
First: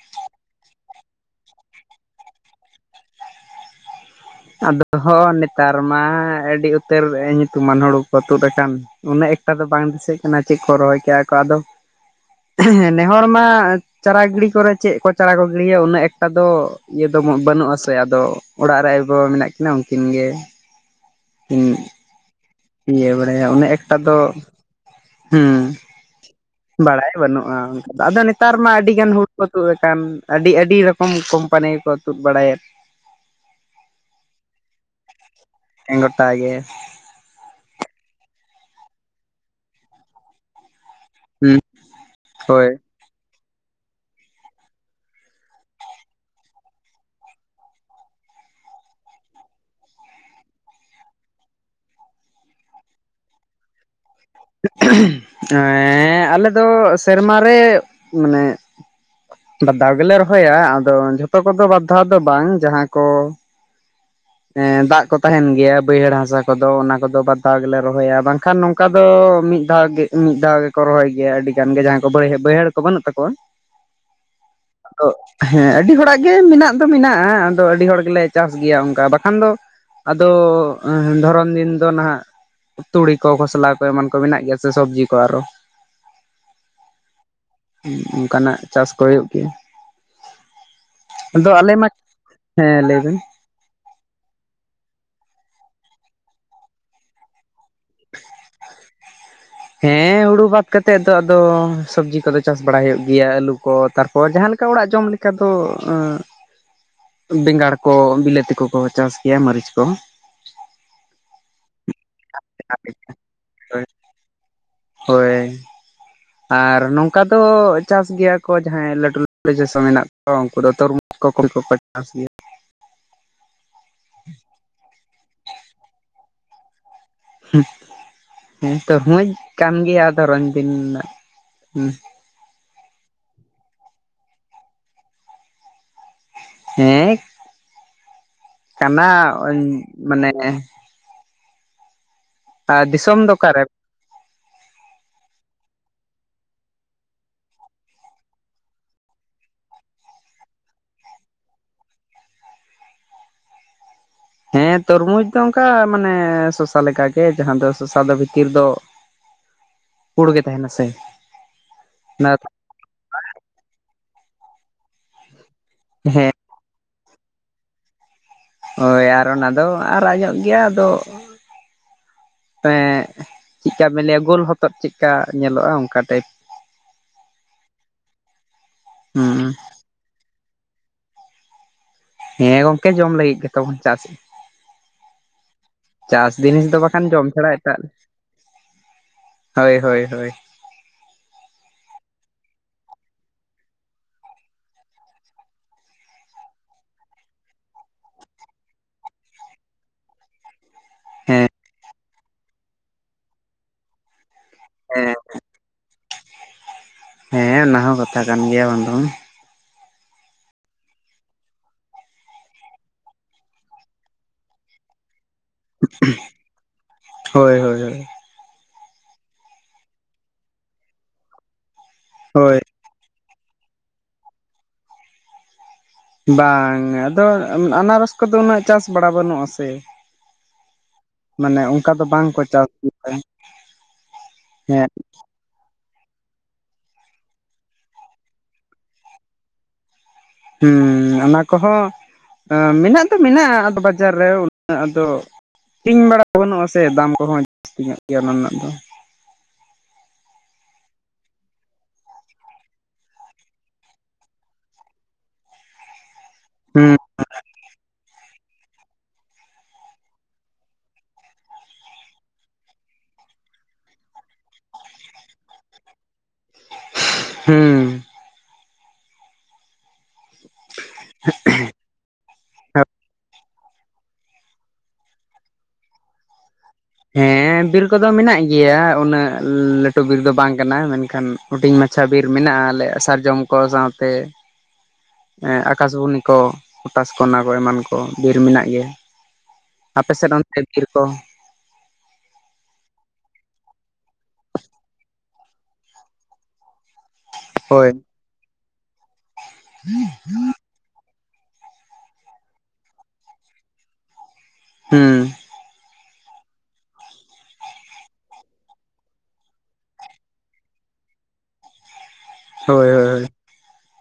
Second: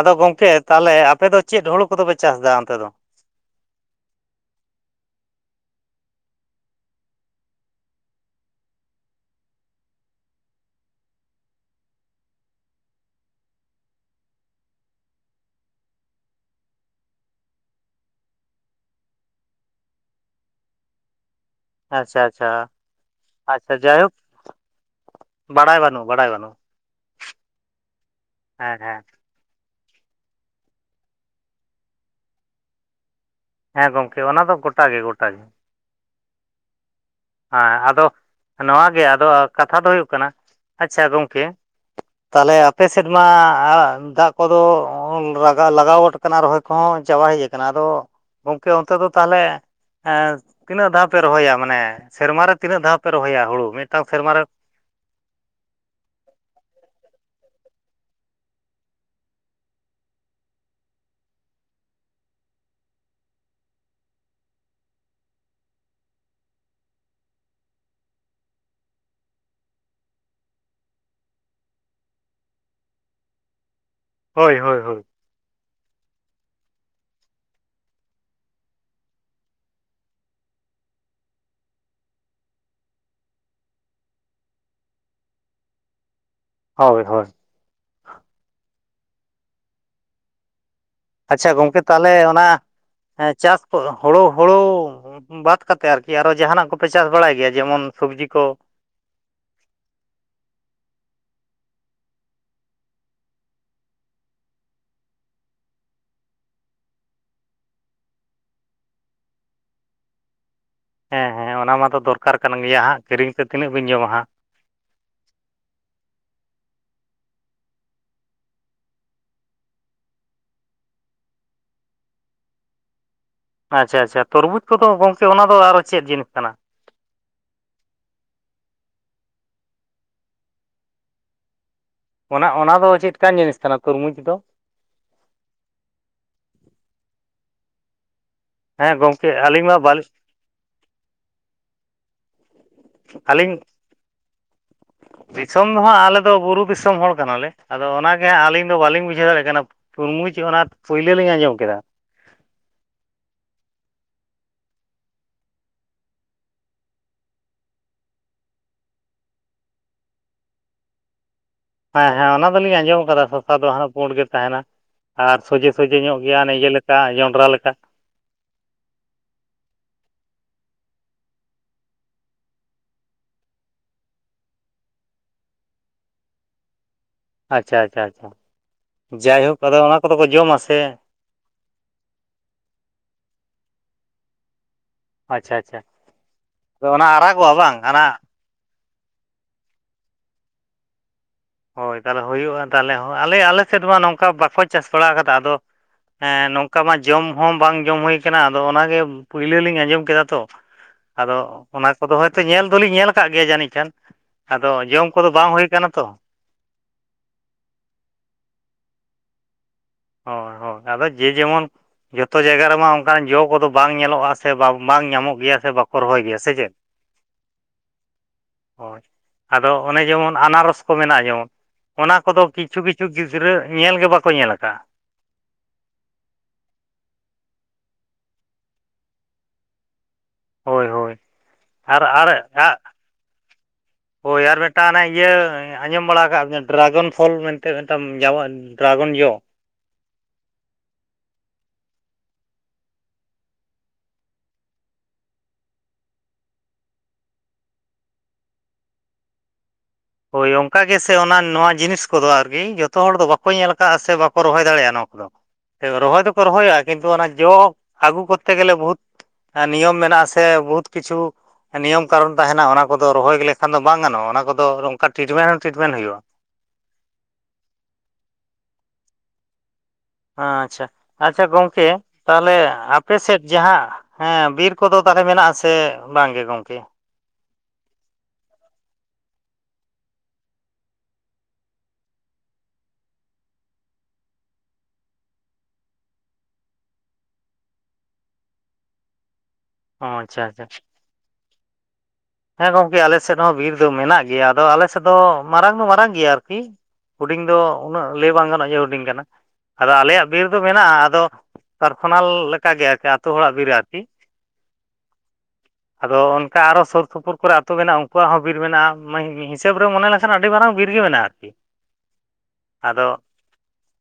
ᱟᱫᱚ ᱜᱚᱝᱠᱮ ᱛᱟᱦᱚᱞᱮ ᱟᱯᱮ ᱫᱚ ᱪᱮᱫ ᱦᱩᱲᱩ ᱠᱚᱫᱚ ᱯᱮ ᱪᱟᱥ ᱫᱟ ᱚᱱᱛᱮ ᱫᱚ? ᱟᱫᱚ ᱦᱚᱸ ᱱᱮᱛᱟᱨ ᱢᱟ ᱟᱹᱰᱤ ᱩᱛᱟᱹᱨ ᱧᱩᱛᱩᱢᱟᱱ ᱦᱩᱲᱩ ᱠᱚ ᱛᱩᱫ ᱟᱠᱟᱱ ᱾ ᱩᱱᱟᱹᱜ ᱮᱠᱴᱟ ᱫᱚ ᱵᱟᱝ ᱫᱤᱥᱟᱹᱜ ᱠᱟᱱᱟ ᱪᱮᱫ ᱠᱚ ᱨᱚᱦᱚᱭ ᱠᱟᱜ-ᱟ ᱠᱚ ᱟᱫᱚ, ᱱᱮᱦᱚᱲ ᱢᱟ ᱪᱟᱨᱟ ᱜᱤᱲᱤ ᱠᱚᱨᱮ ᱪᱮᱫ ᱠᱚ ᱪᱟᱨᱟ ᱠᱚ ᱜᱤᱲᱤᱭᱟ ᱩᱱᱟᱹᱜ ᱮᱠᱴᱟ ᱫᱚ ᱤᱭᱟᱹ ᱫᱚ ᱵᱟᱹᱱᱩᱜ ᱟᱥᱮ ᱟᱫᱚ ᱚᱲᱟᱜ ᱨᱮ ᱟᱭᱳᱼᱵᱟᱵᱟ ᱢᱮᱱᱟᱜ ᱠᱤᱱᱟᱹ, ᱩᱱᱠᱤᱱ ᱜᱮ ᱦᱮᱸ᱾ ᱟᱪᱪᱷᱟ ᱟᱪᱪᱷᱟ᱾ ᱤᱭᱟᱹ ᱵᱟᱲᱟᱭᱟ ᱩᱱᱟᱹᱜ ᱟᱪᱪᱷᱟ ᱮᱠᱴᱟ ᱡᱟᱭᱦᱳᱠ ᱫᱚ, ᱦᱮᱸ᱾ ᱵᱟᱲᱟᱭ ᱵᱟᱹᱱᱩᱜ ᱵᱟᱲᱟᱭ ᱵᱟᱹᱱᱩᱜ ᱵᱟᱲᱟᱭ ᱵᱟᱹᱱᱩᱜᱼᱟ, ᱟᱫᱚ ᱱᱮᱛᱟᱨ ᱢᱟ ᱦᱮᱸ ᱟᱹᱰᱤ ᱦᱮᱸ ᱜᱟᱱ ᱦᱩ ᱠᱚ ᱛᱩᱫ ᱟᱠᱟᱱ ᱟᱹᱰᱤ ᱟᱹᱰᱤ ᱨᱚᱠᱚᱢ ᱠᱳᱢᱯᱟᱱᱤ ᱜᱮᱠᱚ ᱛᱩᱫ ᱵᱟᱲᱟᱭᱮᱫ᱾ ᱦᱮᱸ ᱜᱚᱝᱠᱮ ᱚᱱᱟ ᱫᱚ ᱜᱚᱴᱟ ᱜᱮ ᱜᱚᱴᱟ ᱜᱮ᱾ ᱮᱸ ᱜᱚᱴ ᱜᱮ᱾ ᱦᱮᱸ ᱟᱫᱚ ᱱᱚᱣᱟ ᱜᱮ ᱟᱫᱚ ᱠᱟᱛᱷᱟ ᱫᱚ ᱦᱩᱭᱩᱜ ᱠᱟᱱᱟ ᱟᱪᱪᱷᱟ ᱜᱚᱝ ᱠᱮ ᱦᱩᱸ ᱛᱟᱦᱚᱞᱮ ᱦᱳᱭ ᱟᱯᱮ ᱥᱮ ᱥᱮᱫᱢᱟ ᱟᱻ ᱫᱟᱜ ᱠᱚᱫᱚ ᱞᱟᱜᱟ ᱞᱟᱜᱟᱣ ᱜᱚᱫ ᱠᱟᱱᱟ ᱨᱚᱦᱚᱭ ᱠᱚ ᱦᱚᱸ ᱪᱟᱵᱟ ᱦᱮᱡ ᱟᱠᱟᱱᱟ ᱟᱫᱚ ᱜᱚᱝᱠᱮ ᱚᱱᱛᱮ ᱫᱚ ᱛᱟᱦᱚᱞᱮ ᱮᱸ ᱛᱤᱱᱟᱹᱜ ᱫᱷᱟᱣ ᱯᱮ ᱨᱚᱦᱚᱭᱟ ᱢᱟᱱᱮ ᱥᱮᱨᱢᱟ ᱨᱮ ᱛᱤᱱᱟᱹᱜ ᱫᱷᱟᱣ ᱯᱮ ᱨᱚᱦᱚᱭᱟ ᱦᱩᱲᱩ, ᱢᱤᱫᱴᱟᱝ ᱥᱮᱨᱢᱟᱨ ᱨᱮ? ᱦᱮᱸᱻ ᱟᱞᱮ ᱫᱚ ᱥᱮᱨᱢᱟ ᱨᱮ ᱢᱟᱱᱮ ᱵᱟᱫᱷᱟᱣ ᱜᱮᱞᱮ ᱨᱚᱦᱚᱭᱟ ᱟᱫᱚ ᱡᱷᱚᱛᱚ ᱠᱚᱫᱚ ᱵᱟᱨᱫᱷᱟᱣ ᱫᱚ ᱵᱟᱝ ᱾ ᱡᱟᱦᱟᱸ ᱠᱚ (inaudible) ᱮᱸ ᱫᱟᱜ ᱠᱚ ᱛᱟᱦᱮᱱ ᱜᱮᱭᱟ ᱵᱟᱹᱭᱦᱟᱹᱲ ᱦᱟᱥᱟ ᱠᱚᱫᱚ ᱚᱱᱟ ᱠᱚᱫᱚ ᱵᱟᱨ ᱫᱷᱟᱣ ᱜᱮᱞᱮ ᱨᱚᱦᱚᱭᱟ, ᱵᱟᱝᱠᱷᱟᱱ ᱱᱚᱝᱠᱟ ᱫᱚᱻ ᱢᱤᱫ ᱫᱷᱟᱣ ᱜᱮ ᱢᱤᱫ ᱫᱷᱟᱣ ᱜᱮᱠᱚ ᱨᱚᱦᱚᱭ ᱜᱮᱭᱟ ᱟᱹᱰᱤ ᱜᱟᱱ ᱜᱮ ᱡᱟᱦᱟᱸᱭ ᱠᱚ ᱵᱟᱹᱲ ᱵᱟᱹᱭᱦᱟᱹᱲ ᱠᱚ ᱵᱟᱹᱱᱩᱜ ᱛᱟᱠᱚᱣᱟ᱾ (inaudible) ᱦᱳᱭ ᱦᱳᱭ ᱟᱫᱚ ᱦᱮᱸ, ᱟᱹᱰᱤ ᱦᱚᱲᱟᱜ ᱜᱮ ᱢᱮᱱᱟᱜ ᱫᱚ ᱢᱮᱱᱟᱜᱼᱟ ᱟᱫᱚ ᱟᱹᱰᱤ ᱦᱚᱲ ᱜᱮᱞᱮ ᱪᱟᱥ ᱜᱮᱭᱟ ᱚᱝᱠᱟ ᱾ ᱵᱟᱠᱷᱟᱱ ᱫᱚ ᱟᱫᱚ ᱮᱸ ᱫᱷᱚᱨᱚᱱ ᱫᱤᱱ ᱫᱚ ᱱᱟᱦᱟᱜ ᱛᱩᱲᱤ ᱠᱚ, ᱠᱷᱚᱥᱞᱟ ᱠᱚ ᱮᱢᱟᱱ ᱠᱚ ᱢᱮᱱᱟᱜ ᱜᱮᱭᱟ ᱥᱮ ᱥᱚᱵᱽᱡᱤ ᱠᱚ ᱟᱨᱚ᱾ ᱦᱳᱭ ᱦᱳᱭ᱾ ᱦᱩᱸ ᱚᱝᱠᱟᱱᱟᱜ ᱪᱟᱥ ᱠᱚ ᱦᱩᱭᱩᱜ ᱜᱮᱭᱟ᱾ ᱟᱪᱪᱷᱟ ᱟᱫᱚ ᱟᱞᱮ ᱜᱚᱝᱠᱮ ᱢᱟ ᱛᱟᱦᱚᱞᱮ ᱚᱱᱟ ᱦᱮᱸ ᱞᱟᱹᱭ ᱵᱮᱱ ᱮ ᱪᱟ ᱦᱳᱲᱳ ᱦᱩᱲᱳ ᱵᱟᱫ ᱠᱟᱛᱮᱫ ᱟᱨᱠᱤ ᱟᱨᱚ ᱡᱟᱦᱟᱱᱟᱜ ᱠᱚᱯᱮ ᱪᱟᱥ ᱵᱟᱲᱟᱭ ᱜᱮᱭᱟ ᱡᱮᱢᱚᱱ ᱥᱚᱵᱽᱡᱤ ᱠᱚ? ᱦᱮᱸ ᱦᱩᱲᱩ ᱵᱟᱫ ᱠᱟᱛᱮᱫ ᱫᱚ ᱟᱫᱚ ᱥᱚᱵᱽᱡᱤ ᱠᱚᱫᱚ ᱪᱟᱥ ᱵᱟᱲ ᱦᱩᱭᱩᱜ ᱜᱮᱭᱟ, ᱟᱹᱞᱩ ᱠᱚ ᱛᱟᱨᱯᱚᱨ ᱡᱟᱦᱟᱸ ᱞᱮᱠᱟ ᱚᱲᱟᱜ ᱡᱚᱢ ᱞᱮ ᱠᱟ ᱫᱚ ᱟᱸ (inaudible) ᱵᱮᱸᱜᱟᱲ ᱠᱚ ᱵᱤᱞᱟᱹᱛᱤ ᱠᱚ ᱠᱚ ᱪᱟᱥ ᱜᱮᱭᱟ ᱢᱟᱹᱨᱤᱪ ᱠᱚ᱾ ᱦᱮᱸ ᱦᱮᱸ ᱚᱱᱟ ᱢᱟᱛᱚ ᱫᱚᱨᱠᱟᱨ ᱠᱟᱱ ᱜᱮᱭᱟ ᱦᱟᱸᱜ ᱠᱤᱨᱤᱧ ᱛᱮ ᱛᱤᱱᱟᱹᱜ ᱵᱤᱱ ᱡᱚᱢᱟ ᱦᱟᱸᱜ᱾ ᱦᱳᱭ᱾ ᱟᱨ ᱱᱚᱝᱠᱟ ᱫᱚ ᱪᱟᱥ ᱜᱮᱭᱟ ᱠᱚ ᱡᱟᱦᱟᱸᱭ ᱞᱟᱹᱴᱩ ᱞᱟᱹᱴᱩ ᱪᱟᱥᱚ ᱢᱮᱱᱟᱜ ᱠᱚ ᱩᱝᱠᱩ ᱫᱚ ᱛᱚᱨᱢᱩᱡ ᱠᱚ ᱠᱚᱯᱤ ᱠᱚᱠᱚ ᱪᱟᱥ ᱜᱮᱭᱟ ᱾ ᱟᱪᱪᱷᱟ ᱟᱪᱪᱷᱟ ᱛᱚᱨᱵᱩᱡᱽ ᱠᱚᱫᱚ ᱜᱚᱝᱠᱮ ᱚᱱᱟ ᱫᱚ ᱟᱨᱚ ᱪᱮᱫ ᱡᱤᱱᱤᱥ ᱠᱟᱱᱟ? ᱦᱩᱸ ᱦᱮᱸ ᱛᱩᱨᱢᱩᱡ ᱠᱟᱱ ᱜᱮᱭᱟ ᱟᱫᱚ ᱫᱷᱚᱨᱚᱱ ᱫᱤᱱ ᱱᱟᱜ ᱦᱩᱸ᱾ ᱚᱱᱟ ᱚᱱᱟ ᱫᱚ ᱪᱮᱫ ᱠᱟᱱ ᱡᱤᱱᱤᱥ ᱠᱟᱱᱟ ᱛᱩᱨᱢᱩᱡᱽ ᱫᱚ? ᱦᱮᱸ ᱦᱮᱸ ᱠᱟᱱᱟ ᱜᱚᱢᱠᱮ ᱚᱧ ᱟᱹᱞᱤᱧ ᱢᱟ ᱵᱟᱹᱞᱤᱧ ᱢᱟᱱᱮ ᱫᱤᱥᱚᱢ ᱫᱚ ᱟᱞᱤᱧ ᱚᱠᱟᱨᱮ ᱫᱤᱥᱚᱢ ᱫᱚ ᱦᱟᱸᱜ ᱟᱞᱮ ᱫᱚ ᱵᱩᱨᱩ ᱫᱤᱥᱚᱢ ᱦᱚᱲ ᱠᱟᱱᱟᱞᱮ ᱟᱫᱚ ᱚᱱᱟ ᱜᱮ ᱦᱟᱸᱜ ᱟᱹᱞᱤᱧ ᱫᱚ ᱵᱟᱹᱞᱤᱧ ᱵᱩᱡᱷᱟᱹᱣ ᱫᱟᱲᱮᱭᱟᱜ ᱠᱟᱱᱟ᱾ ᱛᱩᱨᱢᱩᱡᱽ ᱚᱱᱟ ᱯᱟᱹᱭᱞᱟᱹ ᱞᱤᱧ ᱟᱸᱡᱚᱢ ᱠᱮᱫᱟ᱾ ᱦᱮᱸ ᱛᱚᱨᱢᱩᱡᱽ ᱫᱚ ᱚᱝᱠᱟ ᱢᱟᱱᱮ ᱥᱚᱥᱟ ᱞᱮᱠᱟ ᱜᱮ ᱡᱟᱦᱟᱸ ᱫᱚ ᱥᱚᱥᱟ ᱫᱚ ᱵᱷᱤᱛᱤᱨ ᱫᱚ ᱯᱩᱲ ᱜᱮ ᱛᱟᱦᱮᱸᱱᱟ ᱥᱮ᱾ ᱦᱮᱸ ᱦᱮᱸ ᱚᱱᱟ ᱫᱚᱞᱤᱧ ᱟᱸᱡᱚᱢ ᱠᱟᱫᱟ ᱥᱚᱥᱟ ᱫᱚ ᱦᱟᱸᱜ ᱯᱩᱸᱰ ᱜᱮ ᱛᱟᱦᱮᱱᱟ, ᱟᱨ ᱥᱚᱡᱷᱮ ᱥᱚᱡᱷᱮ ᱧᱚᱜ ᱦᱮᱸ ᱜᱮᱭᱟ ᱚᱱᱮ ᱤᱭᱟᱹ ᱞᱮᱠ ᱠᱟ ᱡᱚᱸᱱᱰᱨᱟ ᱞᱮᱠᱟ᱾ ᱦᱳᱭ ᱟᱨ ᱚᱱᱟ ᱫᱚ ᱟᱨᱟᱜ ᱧᱚᱜ ᱜᱮᱭᱟ ᱟᱫᱚ ᱛᱟᱦᱮᱸᱜ ᱪᱤᱜᱠᱟ ᱵᱮᱱ ᱞᱟᱹᱭᱟ ᱜᱳᱞ ᱦᱚᱛᱚᱫ ᱪᱤᱜᱠᱟ ᱧᱮᱞᱚᱜ-ᱟ ᱚᱱᱠᱟ ᱴᱟᱭᱤᱯ᱾ ᱟᱪᱪᱷᱟ ᱟᱪᱪᱷᱟ ᱟᱪᱪᱷᱟ ᱦᱩᱸ ᱡᱟᱭᱦᱳᱠ ᱟᱫᱚ ᱚᱱᱟ ᱠᱚᱫᱚ ᱠᱚ ᱡᱚᱢᱟ ᱥᱮ ᱦᱮᱸ ᱜᱚᱝᱠᱮ ᱡᱚᱢ ᱞᱟᱹᱜᱤᱫ ᱜᱮᱛᱚ ᱵᱚᱱ ᱪᱟᱥᱮᱜ-ᱟ᱾ ᱟᱪᱪᱷᱟ ᱟᱪᱪᱷᱟ ᱪᱟᱥ ᱡᱤᱱᱤᱥ ᱫᱚ ᱟᱫᱚ ᱵᱟᱠᱷᱟᱱ ᱚᱱᱟ ᱡᱚᱢ ᱪᱷᱟᱲᱟ ᱟᱨᱟᱜᱚᱜᱼᱟ ᱵᱟᱝ ᱮᱴᱟᱜ ᱚᱱᱟ ᱦᱳᱭ ᱦᱳᱭ ᱦᱳᱭ᱾ ᱦᱳᱭ ᱛᱟᱦᱞᱮ ᱦᱩᱭᱩᱜᱼᱟ ᱛᱟᱦᱞᱮ ᱦᱚᱸ ᱟᱞᱮ ᱟᱞᱮ ᱥᱮᱫ ᱢᱟ ᱱᱚᱝᱠᱟ ᱵᱟᱠᱚ ᱪᱟᱥ ᱵᱟᱲᱟ ᱟᱠᱟᱫᱟ ᱟᱫᱚ ᱦᱮᱸ ᱱᱚᱝᱠᱟ ᱢᱟ ᱡᱚᱢ ᱦᱚᱸ ᱵᱟᱝ ᱡᱚᱢ ᱦᱳᱭ ᱠᱟᱱᱟ ᱟᱫᱚ ᱚᱱᱟᱜᱮ᱾ ᱯᱟᱹᱭᱞᱟᱹ ᱞᱤᱧ ᱟᱸᱡᱚᱢ ᱠᱮᱫᱟ ᱛᱚ᱾ ᱟᱫᱚ ᱦᱮᱸ ᱚᱱᱟ ᱠᱚᱫᱚ ᱦᱳᱭᱛᱳ ᱧᱮᱞ ᱫᱚᱞᱤᱧ ᱧᱮᱞ ᱠᱟᱜ ᱜᱮᱭᱟ ᱡᱟᱹᱱᱤᱡ ᱠᱷᱟᱱ᱾ ᱟᱫᱚ ᱡᱚᱢ ᱦᱮᱸ ᱠᱚᱫᱚ ᱵᱟᱝ ᱦᱳᱭ ᱠᱟᱱᱟ ᱛᱚ᱾ ᱦᱮᱸ ᱚᱱᱟ ᱦᱚᱸ ᱠᱟᱛᱷᱟ ᱠᱟᱱ ᱜᱮᱭᱟ ᱵᱟᱝ ᱫᱚ ᱵᱟᱝ᱾ ᱦᱚᱸ ᱦᱚᱸ ᱟᱫᱚ ᱡᱮ ᱡᱮᱢᱚᱱ᱾ ᱡᱚᱛᱚ ᱡᱟᱭᱜᱟ ᱨᱮᱢᱟ ᱚᱱᱠᱟᱱ ᱡᱚ ᱠᱚᱫᱚ ᱵᱟᱝ ᱧᱮᱞᱚᱜ-ᱟ ᱥᱮ ᱵᱟᱝ ᱧᱟᱢᱚᱜ ᱜᱮᱭᱟ ᱥᱮ ᱵᱟᱠᱚ ᱨᱚᱦᱚᱭ ᱜᱮᱭᱟ ᱥᱮ ᱪᱮᱫ? ᱦᱳᱭ ᱦᱳᱭ ᱦᱳᱭ᱾ ᱦᱚᱭ ᱟᱫᱚ ᱚᱱᱮ ᱡᱮᱢᱚᱱ ᱟᱱᱟᱨᱚᱥ ᱠᱚ ᱢᱮᱱᱟᱜ-ᱟ ᱡᱮᱢᱚᱱ ᱚᱱᱟ ᱠᱚᱫᱚ ᱦᱳᱭ ᱠᱤᱪᱷᱩ ᱠᱤ ᱠᱤᱪᱷᱩ ᱜᱤᱫᱽᱨᱟᱹ ᱧᱮᱞ ᱜᱮ ᱵᱟᱠᱚ ᱧᱮᱞ ᱟᱠᱟᱜ-ᱟ᱾ ᱵᱟᱝ ᱟᱫᱚ ᱟᱱᱟᱨᱚᱥ ᱠᱚᱫᱚ ᱩᱱᱟᱹᱜ ᱪᱟᱥ ᱵᱟᱲᱟ ᱵᱟᱹᱱᱩᱜ-ᱟ ᱥᱮ᱾ ᱦᱳᱭ ᱦᱳᱭ ᱢᱟᱱᱮ ᱚᱱᱠᱟ ᱟᱨ ᱫᱚ ᱵᱟᱝ ᱟᱨ ᱠᱚ ᱪᱟᱥ (unintelligible) ᱦᱳᱭ ᱟᱨ ᱦᱮᱸ ᱢᱤᱫᱴᱟᱝ ᱚᱱᱮ ᱤᱭᱟᱹ᱾ ᱟᱸᱡᱚᱢ ᱵᱟᱲᱟ ᱠᱟᱜ ᱜᱮᱭᱟ ᱰᱨᱟᱜᱚᱱ ᱯᱷᱚᱞ ᱢᱮᱱᱛᱮ ᱢᱤᱫᱴᱟᱝ ᱧᱟᱢᱚᱜ-ᱟ ᱰᱨᱟᱜᱚᱱ ᱡᱚ᱾ ᱦᱩᱸᱻ ᱚᱱᱟ ᱠᱚᱦᱚᱸ ᱢᱮᱱᱟᱜ ᱫᱚ ᱢᱮᱱᱟᱜ-ᱟ ᱟᱫᱚ ᱵᱟᱡᱟᱨ ᱨᱮ ᱩᱱᱟᱹᱜ ᱟᱫᱚ ᱠᱤᱧ ᱵᱟᱲᱟ ᱠᱚ ᱵᱟᱹᱱᱩᱜ-ᱟ ᱥᱮ ᱫᱟᱢ ᱠᱚᱦᱚᱸ ᱡᱟᱹᱥᱛᱤ ᱧᱚᱜ ᱜᱮᱭᱟ ᱚᱱᱟ ᱨᱮᱱᱟᱜ ᱫᱚ᱾ ᱦᱳᱭ ᱚᱱᱠᱟ ᱜᱮ ᱥᱮ ᱚᱱᱟ ᱱᱚᱣᱟ ᱡᱤᱱᱤᱥ ᱠᱚᱫᱚ ᱟᱨᱠᱤ ᱡᱚᱛᱚ ᱦᱚᱲ ᱫᱚ ᱵᱟᱠᱚ ᱧᱮᱞ ᱟᱠᱟ-ᱟ ᱥᱮ ᱵᱟᱠᱚ ᱨᱚᱦᱚᱭ ᱫᱟᱲᱮᱭᱟᱜ-ᱟ ᱱᱚᱸ ᱨᱚᱦᱚᱭ ᱫᱚᱠᱚ ᱨᱚᱦᱚᱭᱟ ᱦᱩᱸ ᱠᱤᱱᱛᱩ ᱚᱱᱟ ᱡᱚ ᱟᱹᱜᱩ ᱠᱚᱨᱛᱮ ᱜᱮᱞᱮ ᱵᱚᱦᱩᱛ᱾ ᱮᱸ ᱱᱤᱭᱚᱢ ᱢᱮᱱᱟᱜ-ᱟ ᱥᱮ ᱵᱚᱦᱩᱛ ᱠᱤᱪᱷᱩ᱾ ᱱᱤᱭᱚᱢ ᱠᱟᱱᱩᱱ ᱛᱟᱦᱮᱱᱟ ᱚᱱᱟ ᱠᱚᱫᱚ ᱨᱚᱦᱚᱭ ᱞᱮᱠᱷᱟᱱ ᱫᱚ ᱵᱟᱝ ᱜᱟᱱᱚᱜᱼᱟ, ᱚᱱᱟ ᱠᱚᱫᱚ ᱚᱱᱠᱟ ᱴᱤᱴᱢᱮᱱᱴ ᱦᱚᱸ ᱴᱤᱴᱢᱮᱱᱴ ᱦᱩᱭᱩᱜ-ᱟ᱾ ᱦᱩᱸᱻ ᱦᱟᱸ ᱟᱪᱪᱷᱟ, ᱟᱪᱪᱷᱟ ᱜᱚᱝᱠᱮ ᱛᱟᱦᱞᱮ ᱟᱯᱮ ᱥᱮᱫ ᱡᱟᱦᱟᱸ ᱦᱮᱸ ᱵᱤᱨ ᱠᱚᱫᱚ ᱛᱟᱦᱞᱮ ᱢᱮᱱᱟᱜ ᱟᱥᱮ ᱵᱟᱝ ᱜᱮ ᱜᱚᱝᱠᱮ? ᱦᱮᱸ ᱵᱤᱨ ᱠᱚᱫᱚ ᱢᱮᱱᱟᱜ ᱜᱮᱭᱟ, ᱩᱱᱟᱹᱜ ᱞᱟᱹᱴᱩ ᱵᱤᱨ ᱫᱚ ᱵᱟᱝ ᱠᱟᱱᱟ ᱢᱮᱱᱠᱷᱟᱱ ᱦᱩᱸᱰᱤᱧ ᱢᱟᱪᱷᱟ ᱵᱤᱨ ᱢᱮᱱᱟᱜ-ᱟ, ᱟᱞᱮ ᱥᱟᱨᱡᱚᱢ ᱠᱚ ᱥᱟᱶ ᱛᱮ᱾ ᱮᱸ ᱟᱠᱟᱥᱵᱚᱱᱤ ᱠᱚ, ᱯᱚᱴᱟᱥ ᱠᱚ, ᱚᱱᱟ ᱠᱚ ᱮᱢᱟᱱ ᱠᱚ ᱵᱤᱨ ᱢᱮᱱᱟᱜ ᱜᱮᱭᱟ᱾ ᱚ ᱟᱯᱮ ᱥᱮᱫ ᱟᱪᱪᱷᱟ ᱚᱱᱛᱮ ᱟᱪᱪᱷᱟ ᱵᱤᱨ ᱠᱚ? ᱦᱮᱸ ᱜᱚᱢᱠᱮ ᱟᱞᱮ ᱥᱮᱫ ᱦᱚᱸ ᱵᱤᱨ ᱫᱚ ᱢᱮᱱᱟᱜ ᱜᱮᱭᱟ ᱟᱫᱚ ᱟᱞᱮ ᱥᱮᱫ ᱫᱚ, ᱢᱟᱨᱟᱝ ᱫᱚ ᱢᱟᱨᱟᱝ ᱜᱮᱭᱟ ᱟᱨᱠᱤ᱾ ᱦᱩᱰᱤᱧ ᱫᱚ ᱦᱳᱭ ᱩᱱᱟᱹᱜ ᱞᱟᱹᱭ ᱵᱟᱝ ᱜᱟᱱᱚᱜ-ᱟ ᱡᱮ ᱦᱩᱰᱤᱧ ᱠᱟᱱᱟ, ᱟᱫᱚ ᱟᱞᱮᱭᱟᱜ ᱵᱤᱨ᱾ ᱫᱚ ᱢᱮᱱᱟᱜᱼᱟ ᱟᱫᱚ, ᱯᱟᱨᱥᱚᱱᱟᱞ ᱞᱮᱠᱟ ᱜᱮ ᱟᱨ ᱟᱛᱳ ᱦᱚᱲᱟᱜ ᱵᱤᱨ ᱟᱨᱠᱤ᱾ ᱦᱩᱸᱻ ᱟᱫᱚ ᱚᱱᱠᱟ ᱟᱨᱚ ᱥᱳᱨ ᱥᱩᱯᱩᱨ ᱠᱚᱨᱮ ᱟᱛᱳ ᱢᱮᱱᱟᱜᱼᱟ ᱩᱱᱠᱩᱣᱟᱜ ᱦᱚᱸ ᱵᱤᱨ ᱢᱮᱱᱟᱜᱼᱟ, ᱦᱤᱥᱟᱹᱵᱽ ᱨᱮ ᱢᱚᱱᱮ ᱞᱮᱱᱠᱷᱟᱱ ᱟᱹᱰᱤ ᱢᱟᱨᱟᱝ ᱵᱤᱨ ᱜᱮ ᱢᱮᱱᱟᱜᱼᱟ ᱟᱨᱠᱤ᱾ ᱦᱳᱭ ᱦᱳᱭ ᱟᱫᱚ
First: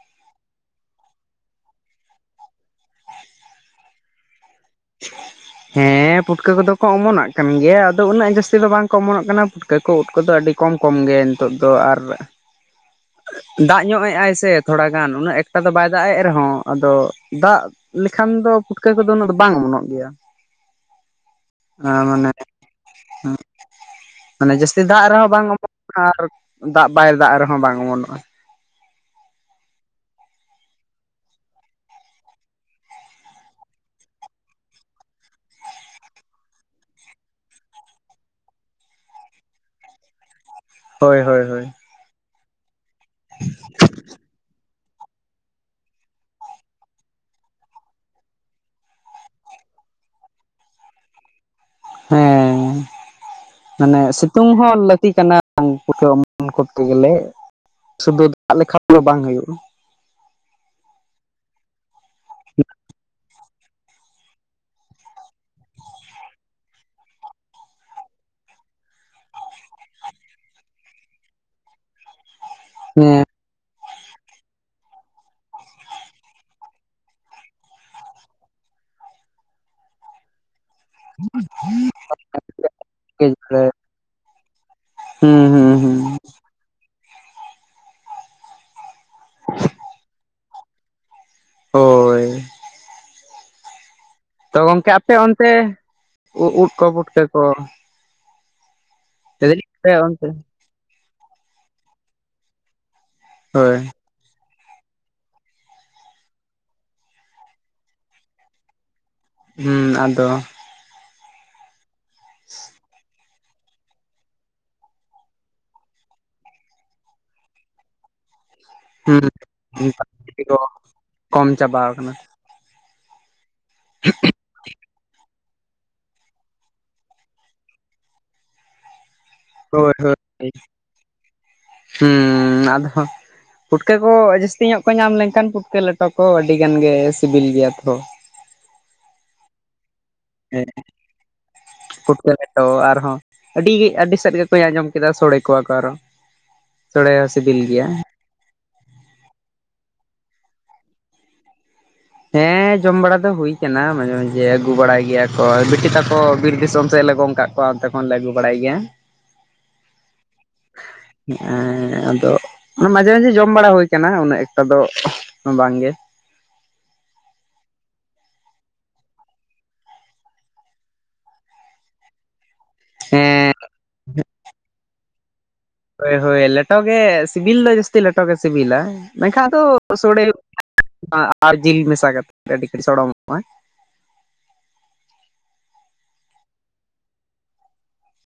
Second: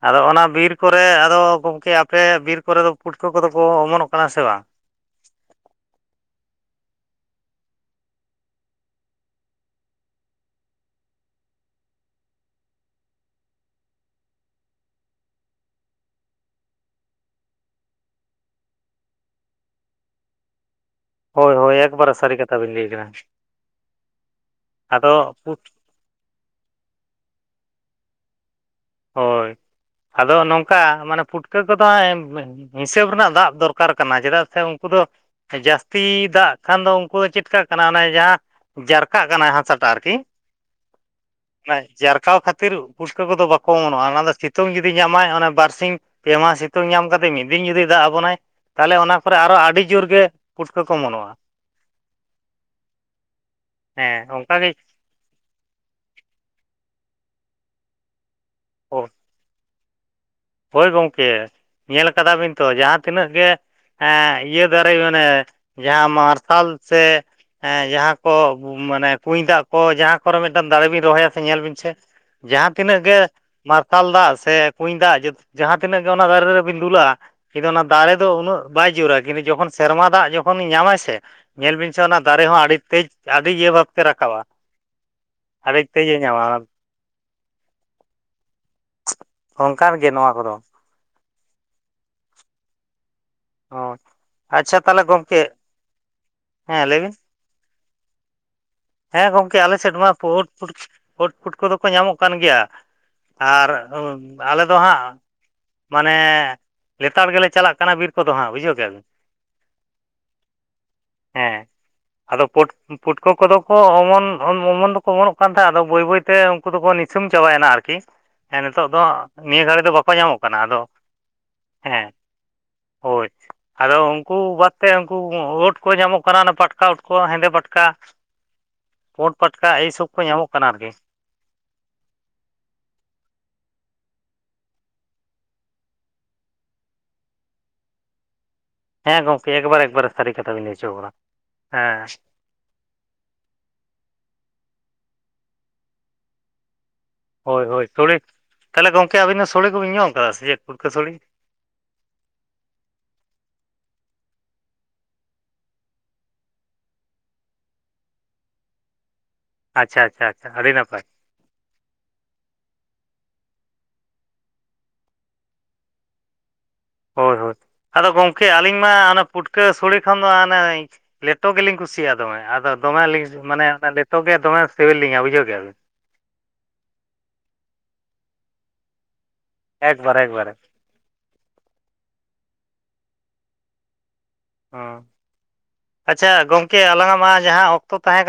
ᱟᱫᱚ ᱚᱱᱟ ᱵᱤᱨ ᱠᱚᱨᱮ ᱟᱫᱚ ᱜᱚᱢᱠᱮ ᱟᱯᱮ ᱵᱤᱨ ᱠᱚᱨᱮ ᱫᱚ ᱯᱩᱴᱠᱟᱹ ᱠᱚ ᱫᱚ ᱠᱚ ᱚᱢᱚᱱᱚᱜ ᱠᱟᱱᱟ ᱥᱮ ᱵᱟᱝ? (inaudible) ᱦᱮᱸ ᱯᱩᱴᱠᱟᱹ ᱠᱚᱫᱚ ᱠᱚ ᱚᱢᱚᱱᱟᱜ ᱠᱟᱱ ᱜᱮᱭᱟ ᱟᱫᱚ ᱩᱱᱟᱹᱜ ᱡᱟᱹᱥᱛᱤ ᱫᱚ ᱵᱟᱝ ᱠᱚ ᱚᱢᱚᱱᱚᱜ ᱠᱟᱱᱟ ᱯᱩᱴ- ᱛᱮ ᱠᱚ ᱩᱫ ᱠᱚᱫᱚ ᱟᱹᱰᱤ ᱠᱚᱢ ᱠᱚᱢ ᱜᱮ ᱱᱤᱛᱚᱜ ᱫᱚ ᱟᱨ ᱫᱟᱜ ᱧᱚᱜ ᱮᱜᱼᱟᱭ ᱥᱮ ᱛᱷᱚᱲᱟ ᱜᱟᱱ ᱩᱱᱟᱹᱜ ᱮᱠᱴᱟ ᱫᱚ ᱵᱟᱭ ᱫᱟᱜ ᱮᱫ ᱨᱮᱦᱚᱸ ᱟᱫᱚ ᱫᱟᱜ ᱞᱮᱠᱷᱟᱱ ᱫᱚ ᱯᱩᱴᱠᱟᱹ ᱠᱚᱫᱚ ᱩᱱᱟᱹᱜ ᱫᱚ ᱵᱟᱝ ᱚᱢᱚᱱᱚᱜ ᱜᱮᱭᱟ ᱾ ᱦᱳᱭ ᱦᱳᱭ ᱮᱠᱵᱟᱨᱮ ᱥᱟᱹᱨᱤ ᱠᱟᱛᱷᱟ ᱵᱤᱱ ᱞᱟᱹᱭ ᱟᱠᱟᱫᱟ ᱾ ᱢᱟᱱᱮ ᱡᱟᱹᱥᱛᱤ ᱫᱟᱜ ᱨᱮᱦᱚᱸ ᱵᱟᱝ ᱚ (unintelligible) ᱟᱨ ᱫᱟᱜ ᱵᱟᱭ ᱫᱟᱜ ᱨᱮᱦᱚᱸ ᱵᱟᱝ ᱚᱢᱚᱱᱚᱜᱼᱟ ᱾ ᱦᱳᱭ ᱟᱫᱚ ᱱᱚᱝᱠᱟ ᱢᱟᱱᱮ ᱯᱩᱴᱠᱟᱹ ᱠᱚᱫᱚ ᱦᱚᱸᱜᱼᱚᱸᱭ (unintelligible) ᱦᱤᱥᱟᱹᱵ ᱨᱮᱱᱟᱜ ᱫᱟᱜ ᱫᱚᱨᱠᱟᱨ ᱠᱟᱱᱟ ᱪᱮᱫᱟᱜ ᱥᱮ ᱩᱝᱠᱩ ᱫᱚ ᱡᱟᱹᱥᱛᱤ ᱫᱟᱜ ᱠᱷᱟᱱ ᱫᱚ ᱩᱸᱠᱩ ᱫᱚ ᱪᱮᱫ ᱠᱟᱫ ᱠᱟᱱᱟ ᱚᱱᱮ ᱡᱟᱦᱟᱸ ᱡᱟᱨᱠᱟᱜ ᱠᱟᱱᱟᱭ ᱦᱟᱥᱟᱴᱟᱜ ᱟᱨᱠᱤ ᱦᱳᱭ ᱦᱳᱭ ᱦᱳᱭ᱾ ᱚᱱᱟ ᱡᱟᱨᱠᱟᱣ ᱠᱷᱟᱹᱛᱤᱨ ᱯᱩᱥᱠᱟᱹ ᱠᱚᱫᱚ ᱵᱟᱠᱚ ᱚᱢᱚᱱᱚᱜᱼᱟ ᱚᱱᱟ ᱫᱚ ᱥᱤᱛᱩᱝ ᱡᱩᱫᱤ ᱧᱟᱢᱼᱟᱭ ᱚᱱᱮ ᱵᱟᱨ ᱥᱤᱧ ᱯᱮ ᱢᱟᱦᱟ ᱥᱤᱛᱩᱝ ᱧᱟᱢ ᱠᱟᱛᱮ ᱢᱤᱫ ᱫᱤᱱ ᱡᱩᱫᱤ ᱫᱟᱜ ᱟᱵᱚᱱᱟᱭ ᱛᱟᱦᱮᱞᱮ ᱚᱱᱟ ᱠᱚᱨᱮ ᱟᱨᱚ ᱟᱹᱰᱤ ᱡᱩᱨ ᱜᱮ ᱯᱩᱴᱠᱟᱹ ᱠᱚ ᱚᱢᱚᱱᱚᱜᱼᱟ ᱾ ᱦᱮᱸ ᱢᱟᱱᱮ ᱦᱮᱸ ᱥᱤᱛᱩᱝ ᱚᱱᱠᱟᱜᱮ ᱦᱚᱸ ᱞᱟᱹᱠ- ᱛᱤ ᱠᱟᱱᱟ ᱩᱝᱠᱩ ᱫᱚ ᱚᱢᱚᱱ ᱠᱚᱨᱛᱮ ᱜᱮᱞᱮ, ᱥᱩᱫᱩ ᱫᱟᱜ ᱞᱮᱠᱷᱟᱱ ᱫᱚ ᱵᱟᱝ ᱦᱳᱭᱳᱜᱼᱟ ᱾ ᱦᱳᱭ ᱜᱚᱝᱠᱮ ᱧᱮᱞ ᱟᱠᱟᱫᱟ ᱵᱤᱱ ᱛᱚ ᱡᱟᱦᱟᱸ ᱛᱤᱱᱟᱹᱜ ᱜᱮ ᱦᱮᱸ ᱤᱭᱟᱹ ᱫᱟᱨᱮ ᱢᱟᱱᱮ ᱡᱟᱦᱟᱸ ᱢᱟᱨᱥᱟᱞ ᱥᱮ ᱦᱮᱸ ᱡᱟᱦᱟᱸ ᱠᱚ ᱵᱩ ᱢᱟᱱᱮ ᱠᱩᱧ ᱫᱟᱜ ᱠᱚ ᱡᱟᱦᱟᱸ ᱠᱚᱨᱮ ᱢᱤᱫ ᱫᱟᱹᱢ ᱫᱟᱨᱮ ᱵᱤᱱ ᱨᱚᱦᱚᱭᱟ ᱥᱮ ᱧᱮᱞ ᱵᱤᱱ ᱥᱮ ᱡᱟᱦᱟᱸ ᱛᱤᱱᱟᱹᱜ ᱜᱮ ᱦᱮᱸ ᱢᱟᱨᱥᱟᱞ ᱫᱟᱜ ᱥᱮ ᱠᱩᱧ ᱫᱟᱜ ᱡᱩᱫᱤ ᱡᱟᱦᱟᱸ ᱛᱤᱱᱟᱹᱜ ᱜᱮ ᱚᱱᱟ ᱫᱟᱨᱮ ᱨᱮᱵᱤᱱ ᱫᱩᱞᱟᱜᱼᱟ ᱠᱤᱱᱛᱩ ᱚᱱᱟ ᱫᱟᱨᱮ ᱫᱚ ᱩᱱᱟᱹᱜ ᱵᱟᱭ ᱡᱩᱨᱼᱟ ᱠᱤᱱᱛᱩ ᱡᱚᱠᱷᱚᱱ ᱥᱮᱨᱢᱟ ᱫᱟᱜ ᱡᱚᱠᱷᱚᱱ ᱧᱟᱢᱼᱟᱭ ᱥᱮ ᱥᱮ ᱧᱮᱞ ᱵᱤᱱ ᱥᱮ ᱚᱱᱟ ᱫᱟᱨᱮ ᱦᱚᱸ ᱟᱹᱰᱤ ᱛᱮᱡ ᱟᱹᱰᱤ ᱤᱭᱟᱹ ᱵᱷᱟᱵᱽ ᱛᱮ ᱨᱟᱠᱟᱵᱼᱟ ᱾ ᱦᱩᱸ ᱦᱩᱸ ᱾ ᱟᱹᱰᱤ ᱛᱮᱡᱽᱼᱮ ᱧᱟᱢᱟ ᱟᱱᱟ ᱫᱚ, ᱚᱝᱠᱟᱱ ᱜᱮ ᱱᱚᱣᱟ ᱦᱚᱨᱚᱼᱼ ᱦᱳᱭ ᱦᱚᱭ, ᱛᱚ ᱜᱚᱝᱠᱮ ᱟᱯᱮ ᱚᱱᱛᱮ ᱩ ᱩᱫ ᱠᱚ ᱦᱮᱸ ᱞᱟᱹᱭ ᱵᱤᱱ ᱯᱩᱴᱠᱟᱹ ᱠᱚ ᱦᱮᱸ ᱜᱚᱝᱠᱮ ᱞᱟᱹᱭᱫᱟᱞᱤᱧ ᱟᱞᱮ ᱟᱯᱮ ᱥᱟᱹᱭᱤᱰ ᱢᱟ ᱯᱩ ᱚᱱᱛᱮ ᱩᱰᱼᱯᱩᱰᱩᱠ ᱩᱫ ᱯᱩᱴᱠᱟᱹ ᱫᱚᱠᱚ ᱧᱟᱢᱚᱜ ᱠᱟᱱ ᱜᱮᱭᱟ ᱾ ᱟᱨ ᱦᱳᱭ ᱦᱩᱢ ᱟᱞᱮ ᱫᱚ ᱦᱟᱸᱜ ᱢᱟᱱᱮ ᱞᱮᱛᱟᱲ ᱜᱮᱞᱮ ᱪᱟᱞᱟᱜ ᱠᱟᱱᱟ ᱵᱤᱨ ᱠᱚᱫᱚ ᱦᱟᱸᱜ ᱵᱩᱡᱷᱟᱹᱣ ᱠᱮᱜ-ᱟ ᱵᱤᱱ ᱾ ᱦᱩᱸ ᱟᱫᱚ ᱦᱮᱸ ᱟᱫᱚ ᱯᱩᱴᱩᱠ ᱯᱩᱴᱩ ᱠᱚᱫᱚ ᱠᱚ ᱚᱢᱚᱱ, ᱚᱱᱼᱚᱢᱚᱱ ᱫᱚᱠᱚ ᱚᱢᱚᱱᱚᱜ ᱠᱟᱱ ᱛᱟᱦᱮᱸᱜᱼᱟ, ᱟᱫᱚ ᱵᱟᱹᱭ ᱵᱟᱹᱭᱛᱮ ᱩᱝᱠᱩ ᱫᱚᱠᱚ ᱱᱤᱥᱩᱢ ᱪᱟᱵᱟᱭᱮᱱᱟ ᱟᱨᱠᱤ ᱾ ᱦᱮᱸ ᱱᱤᱛᱚᱜ ᱫᱚ ᱦᱩᱸ ᱱᱤᱭᱟᱹ ᱜᱷᱟᱹᱲᱤ ᱫᱚ ᱵᱟᱠᱚ ᱧᱟᱢᱚᱜ ᱠᱟᱱᱟ, ᱠᱚ ᱟᱫᱚ ᱠᱚᱢ ᱪᱟᱵᱟᱣ ᱦᱮᱸ᱾ ᱠᱟᱱᱟ ᱦᱳᱭ ᱟᱫᱚ ᱩᱝᱠᱩ ᱵᱟᱫᱽ ᱛᱮ ᱩᱝᱠᱩ ᱠᱳᱸ ᱳᱴ ᱠᱚᱨᱮ ᱧᱟᱢᱚᱜ ᱠᱟᱱᱟ ᱚᱱᱟ ᱯᱟᱴᱠᱟ ᱩᱫ ᱠᱚ ᱦᱮᱸᱫᱮ ᱯᱟᱴᱠᱟ, ᱯᱳᱸᱰ ᱯᱟᱴᱠᱟ ᱮᱭ ᱦᱳᱭ ᱥᱚᱵ ᱠᱚ ᱧᱟᱢᱚᱜ ᱠᱟᱱᱟ ᱟᱨᱠᱤ ᱾ ᱦᱩᱸᱻ ᱟᱫᱚ ᱦᱚᱸ ᱯᱩᱴᱠᱟᱹ ᱠᱚ ᱡᱟᱹᱥᱛᱤ ᱧᱚᱜ ᱠᱚ ᱧᱟᱢ ᱞᱮᱝᱠᱷᱟᱱ ᱯᱩᱴᱠᱟᱹ ᱞᱮᱴᱚ ᱠᱚ ᱟᱹᱰᱤ ᱜᱟᱱ ᱜᱮ ᱥᱤᱵᱤᱞ ᱜᱮᱭᱟ ᱛᱷᱚ᱾ ᱦᱮᱸ ᱜᱚᱝᱠᱮ ᱮᱠᱵᱟᱨᱮ ᱮᱠᱵᱟᱨᱮ ᱥᱟᱹᱨᱤ ᱠᱟᱛᱷᱟ ᱵᱤᱱ ᱞᱟᱹᱭ ᱦᱚᱪᱚ ᱟᱠᱟᱫᱟ, ᱦᱮᱸ᱾ ᱛᱚ ᱟᱨᱦᱚᱸ ᱟᱹᱰᱤ ᱟᱹᱰᱤ ᱥᱮᱫ ᱜᱮᱛᱚᱧ ᱟᱸᱡᱚᱢ ᱠᱮᱫᱟ ᱥᱚᱲᱮ ᱠᱚᱣᱟ ᱠᱚ ᱟᱨᱦᱚᱸ, ᱥᱚᱲᱮ ᱦᱚᱸ ᱥᱤᱵᱤᱞ ᱦᱳᱭ ᱜᱮᱭᱟ᱾ ᱦᱳᱭ ᱥᱚᱲᱮ ᱛᱟᱦᱚᱞᱮ ᱜᱚᱝᱠᱮ ᱟᱹᱵᱤᱱ ᱫᱚ ᱥᱚᱲᱮ ᱠᱚᱵᱤᱱ ᱧᱚᱢ ᱟᱠᱟᱫᱟ ᱥᱮ ᱪᱮᱫ ᱯᱩᱴᱠᱟᱹ ᱥᱚᱲᱮ? ᱦᱮᱸ ᱡᱚᱢ ᱵᱟᱲᱟ ᱫᱚ ᱦᱩᱭ ᱠᱟᱱᱟ ᱢᱟᱸᱡᱷᱮ ᱢᱟᱸᱡᱷᱮ ᱟᱹᱜᱩ ᱵᱟᱲᱟᱭ ᱜᱮᱭᱟ ᱠᱚ ᱵᱤᱴᱤ ᱛᱟᱠᱚ ᱵᱤᱨ ᱫᱤᱥᱚᱢ ᱥᱮᱫ ᱞᱮ ᱜᱚᱝ ᱠᱟᱜ ᱛᱚ ᱚᱱᱛᱮ ᱠᱷᱚᱱ ᱟᱹᱜᱩ ᱵᱟᱲᱟᱭ ᱜᱮᱭᱟ ᱟᱪᱪᱷᱟ ᱟᱪᱪᱷᱟ ᱟᱪᱪᱷᱟ ᱟᱹᱰᱤ ᱱᱟᱯᱟᱭ ᱮᱸ ᱟᱫᱚ ᱢᱟᱡᱷᱮ ᱢᱟᱡᱷᱮ ᱡᱚᱢ ᱵᱟᱲᱟ ᱦᱩᱭ ᱠᱟᱱᱟ ᱩᱱᱟᱹᱜ ᱮᱠᱴᱟ ᱫᱚ ᱵᱟᱝ ᱜᱮ ᱦᱳᱭ ᱦᱳᱭ ᱟᱫᱚ ᱜᱚᱝᱠᱮ ᱟᱹᱞᱤᱧ ᱢᱟ ᱚᱱᱮ ᱯᱩᱴᱠᱟᱹ ᱥᱚᱲᱮ ᱠᱷᱚᱱ ᱫᱚ ᱦᱟᱱᱮ ᱞᱮᱴᱚ ᱜᱮᱞᱤᱧ ᱠᱩᱥᱤᱭᱟᱜ-ᱟ ᱫᱚᱢᱮ ᱟᱫᱚ ᱫᱚᱢ ᱞᱤᱧ ᱦᱮᱸ ᱢᱟᱱᱮ ᱞᱮᱴᱚ ᱜᱮ ᱫᱚᱢᱮ ᱥᱤᱵᱤᱞᱤᱧᱟ ᱵᱩᱡᱷᱟᱹᱣ ᱠᱮᱭᱟᱵᱤᱱ ᱦᱳᱭ ᱦᱳᱭ ᱞᱮᱴᱚ ᱜᱮ ᱥᱤᱵᱤᱞ ᱫᱚ ᱡᱟᱹᱥᱛᱤ ᱞᱮᱴᱚ ᱜᱮ ᱥᱤᱵᱤᱞᱟ ᱢᱮᱱᱠᱷᱟᱱ ᱫᱚ ᱮᱠᱵᱟᱨᱮ ᱥᱚᱲᱮ ᱮᱠᱵᱟᱨᱮ (inaudible) ᱟᱨ ᱡᱤᱞ ᱢᱮᱥᱟ ᱠᱟᱛᱮ ᱟᱹᱰᱤ ᱜᱮ ᱥᱚᱲᱚᱢ ᱚᱜ-ᱟ ᱚ ᱟᱪᱪᱷᱟ ᱜᱚᱝᱠᱮ ᱟᱞᱟᱝ ᱟᱜ ᱢᱟ ᱡᱟᱦᱟᱸ ᱚᱠᱛᱚ ᱛᱟᱦᱮᱸ ᱠᱟᱼᱼ